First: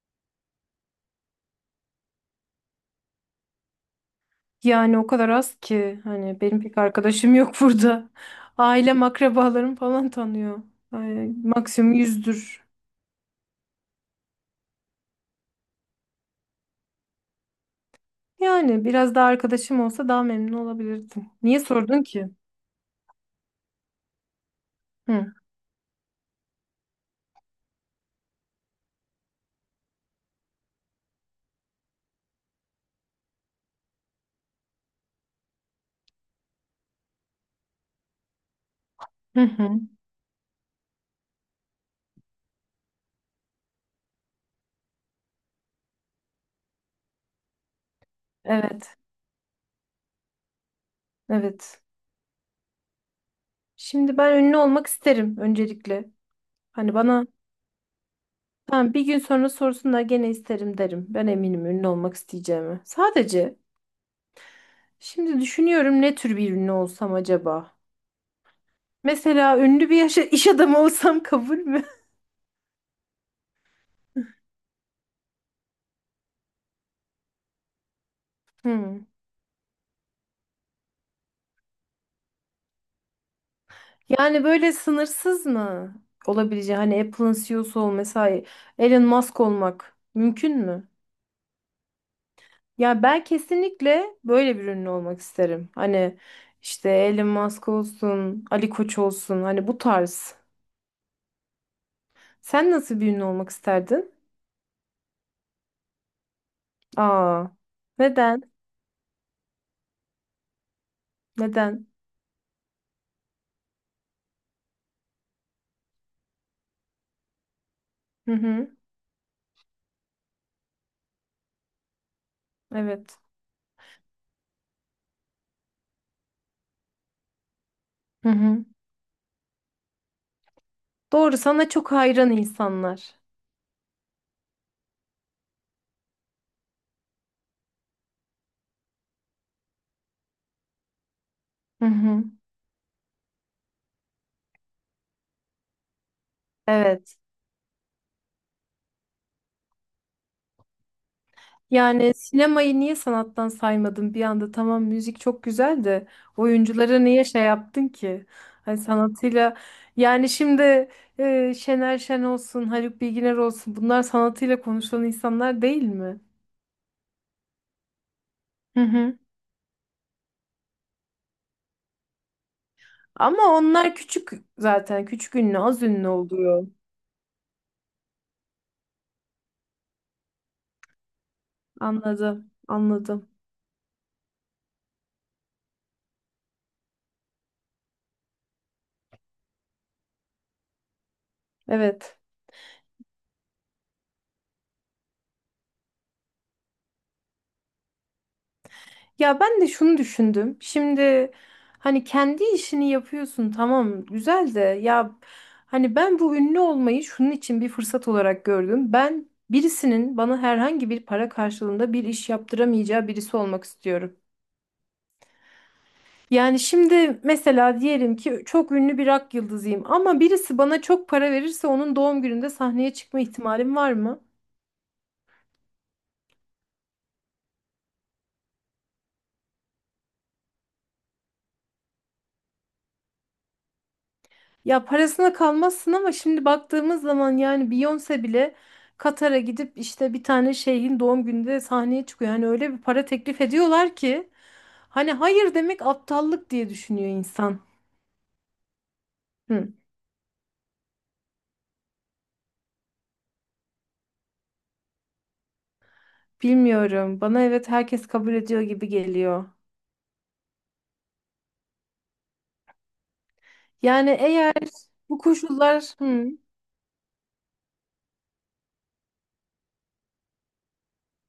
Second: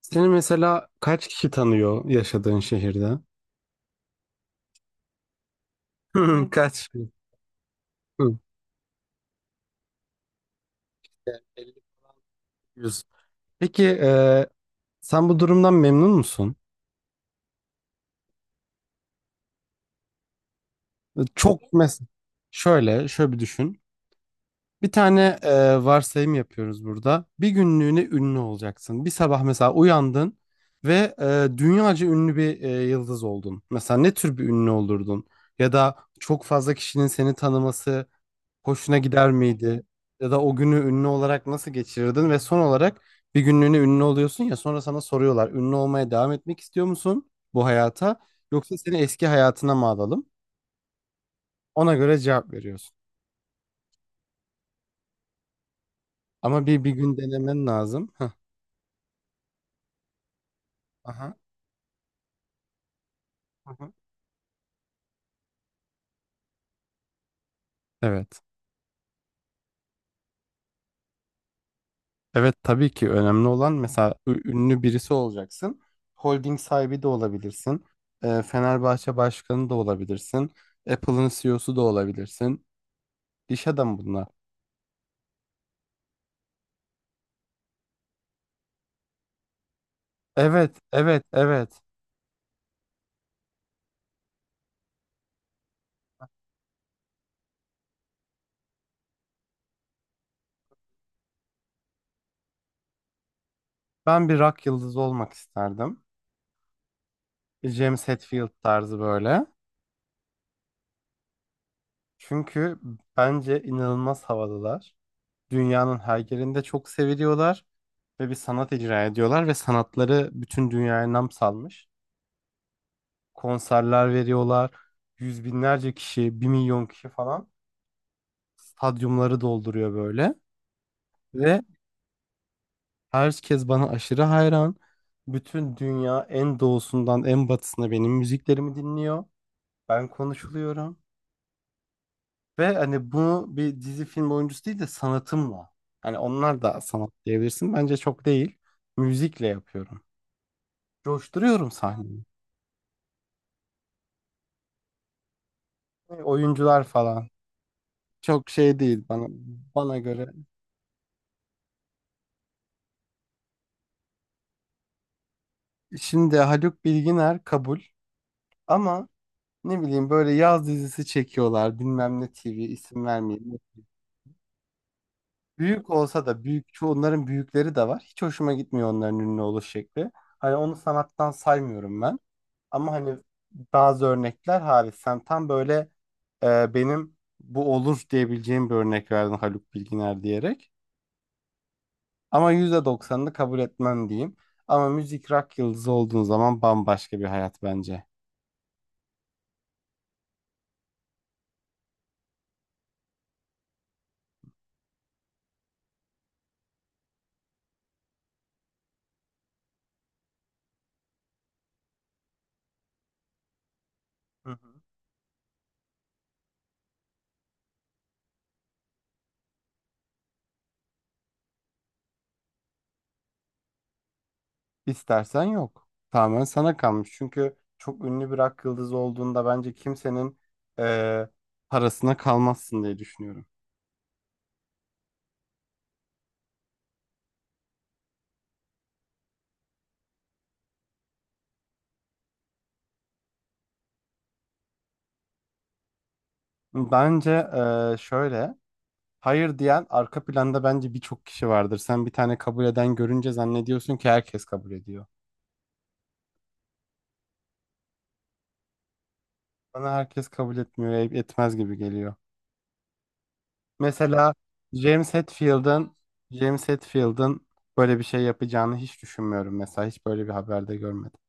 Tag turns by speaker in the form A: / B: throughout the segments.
A: Seni mesela kaç kişi tanıyor yaşadığın şehirde?
B: Yani o kadar az ki hani benim pek
A: Kaç?
B: arkadaşım yok burada.
A: Hı.
B: Ailem, akrabalarım falan tanıyor. Ay,
A: Yani 50,
B: maksimum 100'dür.
A: 100. Peki sen bu durumdan memnun musun?
B: Yani biraz daha arkadaşım olsa daha memnun olabilirdim. Niye
A: Çok
B: sordun
A: mesela
B: ki?
A: şöyle bir düşün. Bir
B: Hı.
A: tane varsayım yapıyoruz burada. Bir günlüğüne ünlü olacaksın. Bir sabah mesela uyandın ve dünyaca ünlü bir yıldız oldun. Mesela ne tür bir ünlü olurdun? Ya da çok fazla kişinin seni tanıması hoşuna gider
B: Hı hı.
A: miydi? Ya da o günü ünlü olarak nasıl geçirirdin? Ve son olarak bir günlüğüne ünlü oluyorsun ya, sonra sana soruyorlar. Ünlü olmaya devam etmek istiyor musun bu hayata? Yoksa
B: Evet.
A: seni eski hayatına mı alalım?
B: Evet.
A: Ona göre cevap veriyorsun.
B: Şimdi ben ünlü olmak isterim öncelikle.
A: Ama bir
B: Hani
A: gün
B: bana
A: denemen lazım. Heh.
B: tamam bir gün sonra sorsunlar gene isterim derim. Ben
A: Aha.
B: eminim ünlü olmak isteyeceğimi. Sadece
A: Aha.
B: şimdi düşünüyorum ne tür bir ünlü olsam acaba?
A: Evet.
B: Mesela ünlü bir iş adamı olsam kabul mü?
A: Evet, tabii ki önemli olan, mesela ünlü birisi olacaksın. Holding sahibi de olabilirsin.
B: Hmm.
A: Fenerbahçe başkanı da olabilirsin. Apple'ın CEO'su da olabilirsin. İş adamı bunlar.
B: Yani böyle sınırsız mı olabileceği hani Apple'ın CEO'su ol mesela Elon Musk olmak mümkün
A: Evet,
B: mü?
A: evet, evet.
B: Ya ben kesinlikle böyle bir ünlü olmak isterim. Hani işte Elon Musk olsun, Ali Koç olsun hani bu tarz. Sen nasıl bir ünlü olmak isterdin?
A: Ben bir rock yıldızı olmak isterdim.
B: Aa,
A: Bir James
B: neden?
A: Hetfield tarzı böyle.
B: Neden?
A: Çünkü bence inanılmaz havalılar. Dünyanın her yerinde çok seviliyorlar ve
B: Hı
A: bir
B: hı,
A: sanat icra ediyorlar ve sanatları bütün dünyaya nam salmış.
B: evet.
A: Konserler veriyorlar. Yüz binlerce kişi, bir milyon kişi falan
B: Hı hı.
A: stadyumları dolduruyor böyle.
B: Doğru,
A: Ve
B: sana çok hayran insanlar.
A: herkes bana aşırı hayran. Bütün dünya en doğusundan en batısına benim müziklerimi dinliyor. Ben konuşuluyorum
B: Hı hı.
A: ve hani bunu bir dizi film oyuncusu değil de sanatımla. Hani onlar da sanat
B: Evet.
A: diyebilirsin. Bence çok değil. Müzikle yapıyorum. Coşturuyorum
B: Yani
A: sahneyi.
B: sinemayı niye sanattan saymadın bir anda? Tamam, müzik çok güzel de
A: Oyuncular
B: oyunculara niye
A: falan.
B: şey yaptın ki?
A: Çok
B: Hani
A: şey değil bana
B: sanatıyla,
A: bana göre.
B: yani şimdi Şener Şen olsun, Haluk Bilginer olsun bunlar sanatıyla konuşulan insanlar değil mi?
A: Şimdi Haluk Bilginer kabul
B: Hı
A: ama
B: hı.
A: ne bileyim, böyle yaz dizisi çekiyorlar. Bilmem ne TV, isim
B: Ama
A: vermeyeyim.
B: onlar küçük, zaten küçük ünlü, az
A: Büyük
B: ünlü
A: olsa da,
B: oluyor.
A: büyük çoğu onların büyükleri de var. Hiç hoşuma gitmiyor onların ünlü oluş şekli. Hani onu sanattan saymıyorum ben.
B: Anladım
A: Ama hani
B: anladım,
A: bazı örnekler hariç sen tam böyle benim bu olur diyebileceğim bir örnek verdin, Haluk Bilginer diyerek.
B: evet.
A: Ama %90'ını kabul etmem diyeyim. Ama müzik, rock yıldızı olduğun zaman bambaşka bir hayat bence.
B: Ya ben de şunu düşündüm. Şimdi hani kendi işini yapıyorsun, tamam güzel de ya, hani ben bu ünlü olmayı şunun için bir fırsat olarak gördüm. Ben birisinin bana herhangi bir para karşılığında bir iş yaptıramayacağı birisi olmak istiyorum.
A: Hı hı.
B: Yani şimdi mesela diyelim ki çok ünlü bir rock yıldızıyım ama birisi bana çok para verirse onun doğum gününde sahneye çıkma ihtimalim var mı?
A: İstersen yok. Tamamen sana kalmış. Çünkü çok ünlü bir rock yıldızı olduğunda bence kimsenin e, parasına kalmazsın diye düşünüyorum.
B: Ya parasına kalmazsın ama şimdi baktığımız zaman, yani Beyoncé bile Katar'a gidip işte bir tane şeyhin doğum gününde sahneye çıkıyor. Yani öyle bir para teklif ediyorlar ki hani hayır demek aptallık diye düşünüyor
A: Bence
B: insan.
A: şöyle. Hayır
B: Hı.
A: diyen, arka planda bence birçok kişi vardır. Sen bir tane kabul eden görünce zannediyorsun ki herkes kabul ediyor.
B: Bilmiyorum. Bana evet, herkes kabul ediyor gibi geliyor.
A: Bana herkes kabul etmiyor, etmez gibi geliyor.
B: Yani
A: Mesela
B: eğer
A: James
B: bu koşullar,
A: Hetfield'ın
B: hı.
A: James Hetfield'ın böyle bir şey yapacağını hiç düşünmüyorum mesela. Hiç böyle bir haberde görmedim.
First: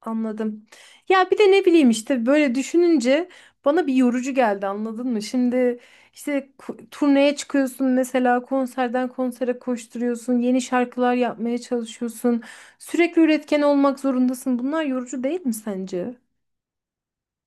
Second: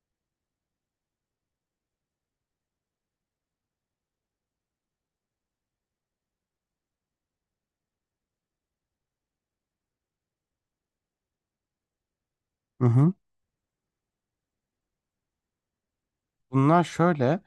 B: Anladım. Ya bir de ne bileyim işte böyle düşününce bana bir yorucu geldi, anladın mı? Şimdi işte turneye çıkıyorsun mesela, konserden konsere koşturuyorsun, yeni şarkılar yapmaya çalışıyorsun.
A: Hı hı.
B: Sürekli üretken olmak zorundasın. Bunlar yorucu değil mi sence?
A: Bunlar şöyle.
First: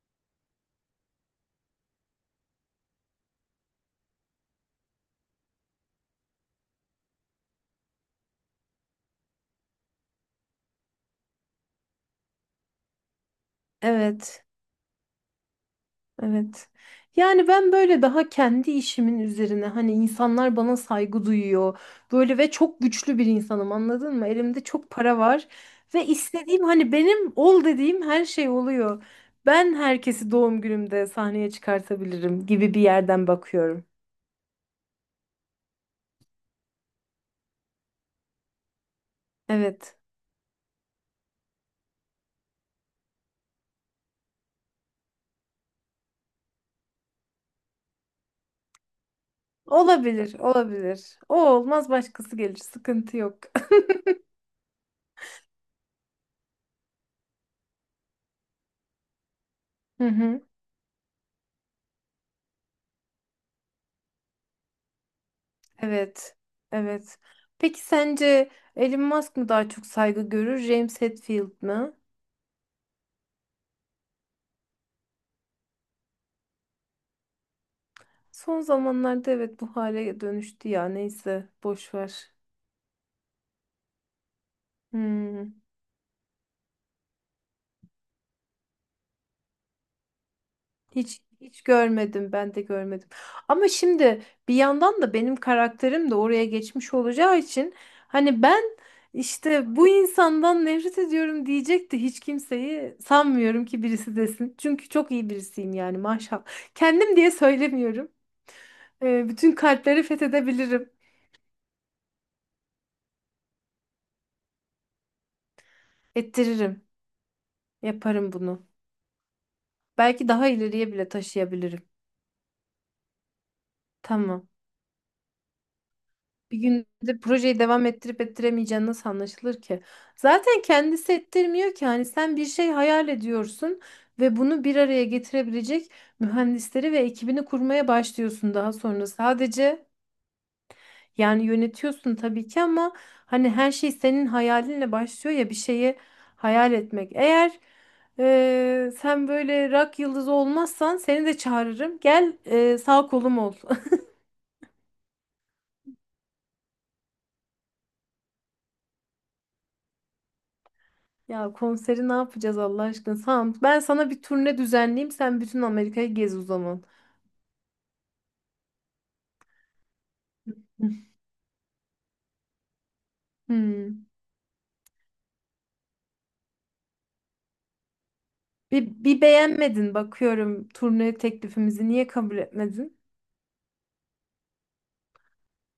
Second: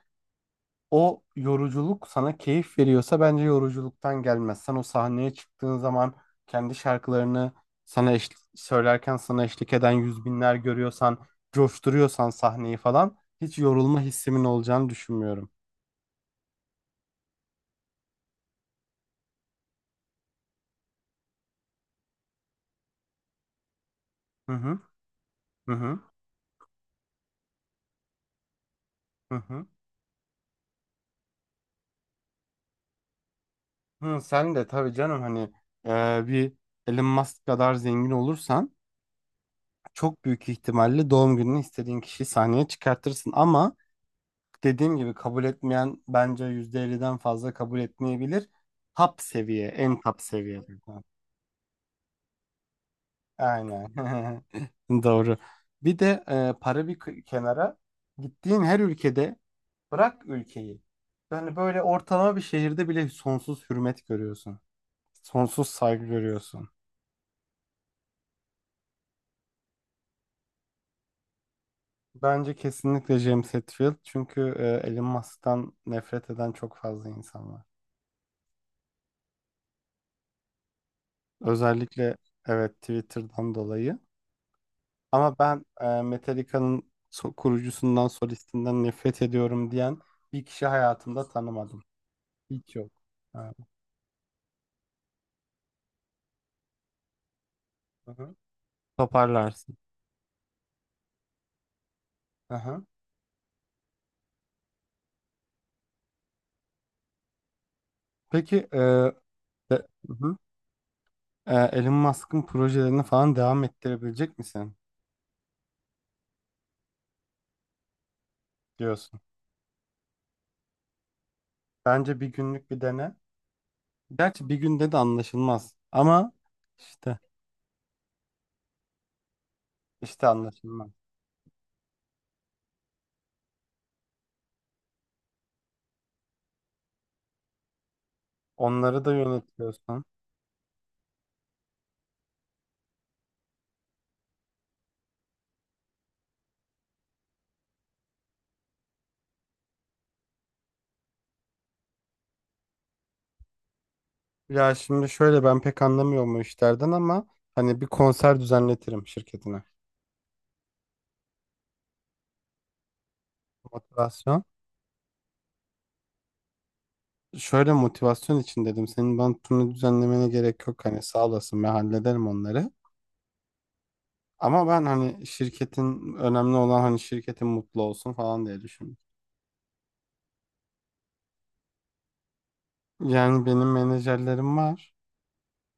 A: O yoruculuk sana keyif veriyorsa bence yoruculuktan gelmez. Sen o sahneye çıktığın zaman kendi şarkılarını sana söylerken, sana eşlik eden yüz binler görüyorsan, coşturuyorsan sahneyi falan, hiç yorulma hissimin
B: Evet.
A: olacağını düşünmüyorum.
B: Evet. Yani ben böyle daha kendi işimin üzerine, hani insanlar bana saygı duyuyor. Böyle ve çok güçlü bir insanım, anladın mı?
A: Hı
B: Elimde
A: hı,
B: çok para var
A: hı hı,
B: ve istediğim, hani benim ol dediğim her şey oluyor.
A: hı hı.
B: Ben herkesi doğum günümde sahneye çıkartabilirim gibi bir yerden bakıyorum.
A: Hı, sen de tabii canım, hani bir Elon Musk kadar zengin olursan
B: Evet.
A: çok büyük ihtimalle doğum gününü istediğin kişiyi sahneye çıkartırsın, ama dediğim gibi kabul etmeyen bence %50'den fazla kabul etmeyebilir. Top seviye, en top
B: Olabilir,
A: seviye.
B: olabilir. O olmaz başkası gelir. Sıkıntı yok.
A: Aynen. Doğru. Bir de para bir kenara, gittiğin her ülkede,
B: Hı
A: bırak
B: hı.
A: ülkeyi. Yani böyle ortalama bir şehirde bile sonsuz hürmet görüyorsun. Sonsuz saygı
B: Evet.
A: görüyorsun.
B: Evet. Peki sence Elon Musk mı daha çok saygı görür, James Hetfield mi?
A: Bence kesinlikle James Hetfield, çünkü Elon Musk'tan nefret eden çok fazla insan var.
B: Son zamanlarda evet, bu hale dönüştü ya, neyse boş
A: Özellikle,
B: ver.
A: evet, Twitter'dan dolayı. Ama
B: Hmm.
A: ben Metallica'nın kurucusundan, solistinden nefret ediyorum diyen bir kişi
B: Hiç
A: hayatımda
B: hiç
A: tanımadım.
B: görmedim, ben de
A: Hiç yok.
B: görmedim.
A: Ha,
B: Ama şimdi bir yandan da benim karakterim de oraya geçmiş olacağı için
A: hı hı.
B: hani ben işte
A: Toparlarsın.
B: bu insandan nefret ediyorum diyecek de hiç
A: Hı.
B: kimseyi sanmıyorum ki birisi desin. Çünkü çok iyi birisiyim yani, maşallah. Kendim diye söylemiyorum.
A: Peki,
B: Bütün kalpleri
A: hı hı.
B: fethedebilirim.
A: Elon Musk'ın projelerini falan devam ettirebilecek misin
B: Ettiririm. Yaparım bunu.
A: diyorsun.
B: Belki daha ileriye bile taşıyabilirim.
A: Bence bir günlük bir dene.
B: Tamam.
A: Gerçi bir günde de anlaşılmaz. Ama
B: Bir
A: işte,
B: gündür projeyi devam ettirip ettiremeyeceğin nasıl anlaşılır ki? Zaten
A: anlaşılmaz.
B: kendisi ettirmiyor ki. Hani sen bir şey hayal ediyorsun ve bunu bir araya getirebilecek mühendisleri ve ekibini kurmaya başlıyorsun daha
A: Onları
B: sonra.
A: da
B: Sadece,
A: yönetiyorsun.
B: yani yönetiyorsun tabii ki ama hani her şey senin hayalinle başlıyor ya, bir şeyi hayal etmek. Eğer sen böyle rock yıldızı olmazsan seni de çağırırım. Gel, sağ kolum ol.
A: Ya şimdi şöyle, ben pek anlamıyorum o işlerden ama hani bir konser düzenletirim şirketine.
B: Ya konseri ne yapacağız Allah aşkına? Tamam. Ben sana bir
A: Motivasyon.
B: turne düzenleyeyim. Sen bütün Amerika'yı gez o zaman.
A: Şöyle, motivasyon için dedim. Senin bana turnu düzenlemene gerek yok. Hani sağ olasın, ben hallederim onları.
B: Hmm.
A: Ama ben hani şirketin, önemli olan hani şirketin mutlu olsun falan diye
B: Bir,
A: düşündüm.
B: bir beğenmedin bakıyorum turne teklifimizi. Niye kabul etmedin?
A: Yani benim menajerlerim var.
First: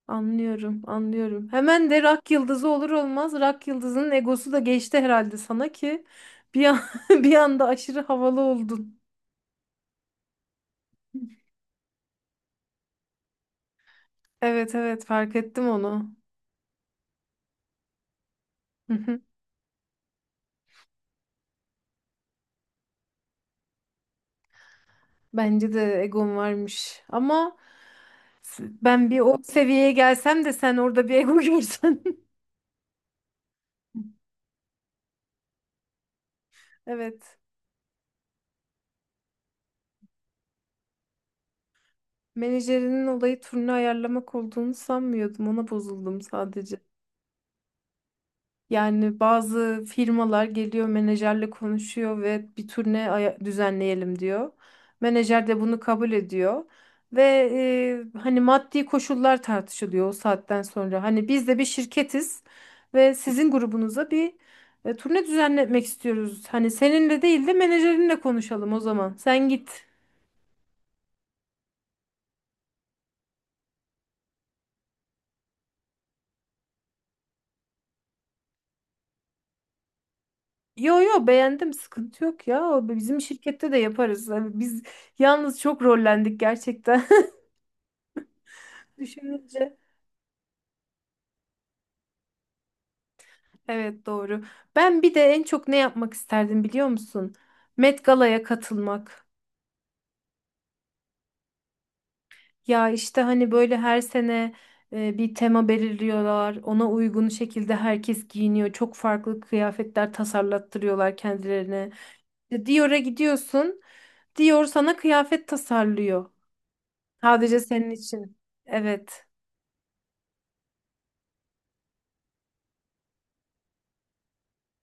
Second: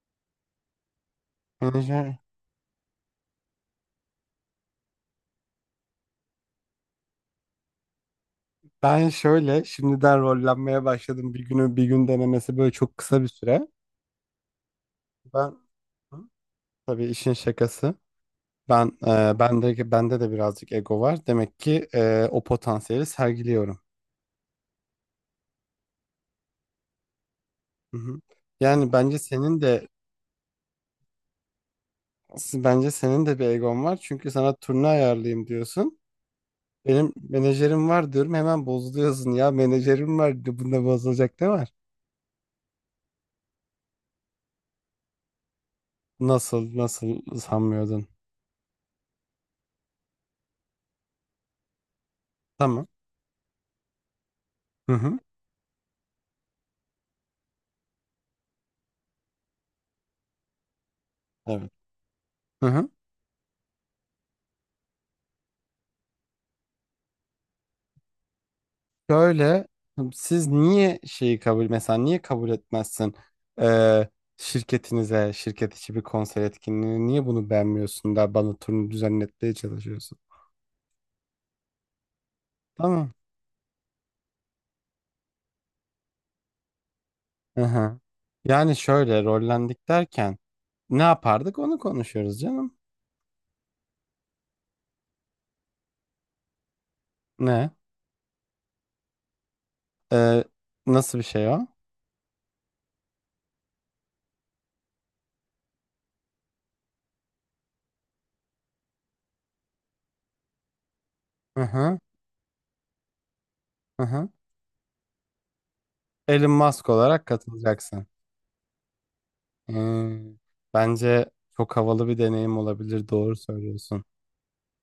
B: Anlıyorum, anlıyorum. Hemen de
A: Menajer.
B: rock yıldızı olur olmaz. Rock yıldızının egosu da geçti herhalde sana ki bir an, bir anda aşırı havalı oldun.
A: Ben şöyle şimdiden rollenmeye başladım. Bir günü bir gün denemesi, böyle çok kısa bir süre.
B: Evet evet, fark
A: Ben.
B: ettim onu.
A: Hı? Tabii, işin şakası. Ben
B: Hı hı.
A: bende de birazcık ego var. Demek ki o potansiyeli sergiliyorum.
B: Bence de egom varmış. Ama
A: Hı hı. Yani
B: ben
A: bence
B: bir o
A: senin de
B: seviyeye gelsem de sen orada bir ego görsen.
A: Bence senin de bir egon var. Çünkü sana turne ayarlayayım diyorsun. Benim
B: Evet.
A: menajerim var diyorum. Hemen bozuluyorsun. Ya menajerim var. Bunda bozulacak ne var?
B: Menajerinin olayı turne ayarlamak olduğunu sanmıyordum. Ona bozuldum
A: Nasıl
B: sadece.
A: nasıl sanmıyordun?
B: Yani bazı firmalar geliyor, menajerle konuşuyor ve bir
A: Tamam.
B: turne düzenleyelim diyor.
A: Hı hı.
B: Menajer de bunu kabul ediyor. Ve hani maddi koşullar tartışılıyor o saatten sonra. Hani biz de bir
A: Evet.
B: şirketiz
A: Hı hı.
B: ve sizin grubunuza bir turne düzenletmek istiyoruz. Hani seninle değil de menajerinle konuşalım o zaman. Sen
A: Şöyle,
B: git.
A: siz niye şeyi kabul, mesela niye kabul etmezsin? Ee, şirketinize şirket içi bir konser etkinliğini, niye bunu beğenmiyorsun da bana turnu düzenletmeye çalışıyorsun?
B: Yo yo, beğendim, sıkıntı yok ya. O
A: Tamam.
B: bizim şirkette de yaparız. Hani biz yalnız çok rollendik gerçekten,
A: Hı hı. Yani şöyle
B: düşününce,
A: rollendik derken, ne yapardık onu konuşuyoruz canım.
B: evet doğru. Ben bir de en çok ne yapmak isterdim biliyor musun?
A: Ne?
B: Met Gala'ya katılmak.
A: Ee, nasıl bir şey o?
B: Ya işte hani böyle her sene bir tema belirliyorlar, ona uygun şekilde herkes giyiniyor, çok farklı kıyafetler tasarlattırıyorlar
A: Hı
B: kendilerine.
A: hı,
B: İşte Dior'a gidiyorsun,
A: hı hı.
B: Dior sana kıyafet tasarlıyor,
A: Elon Musk olarak
B: sadece senin
A: katılacaksın.
B: için. Evet.
A: Hmm. Bence çok havalı bir deneyim olabilir. Doğru söylüyorsun.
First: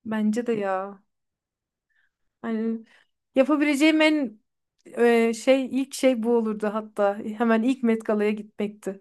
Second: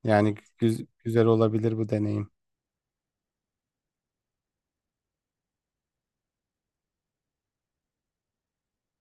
A: Yani
B: Bence de ya.
A: güzel olabilir bu deneyim.
B: Hani yapabileceğim en şey, ilk şey bu olurdu hatta. Hemen ilk Met Gala'ya gitmekti.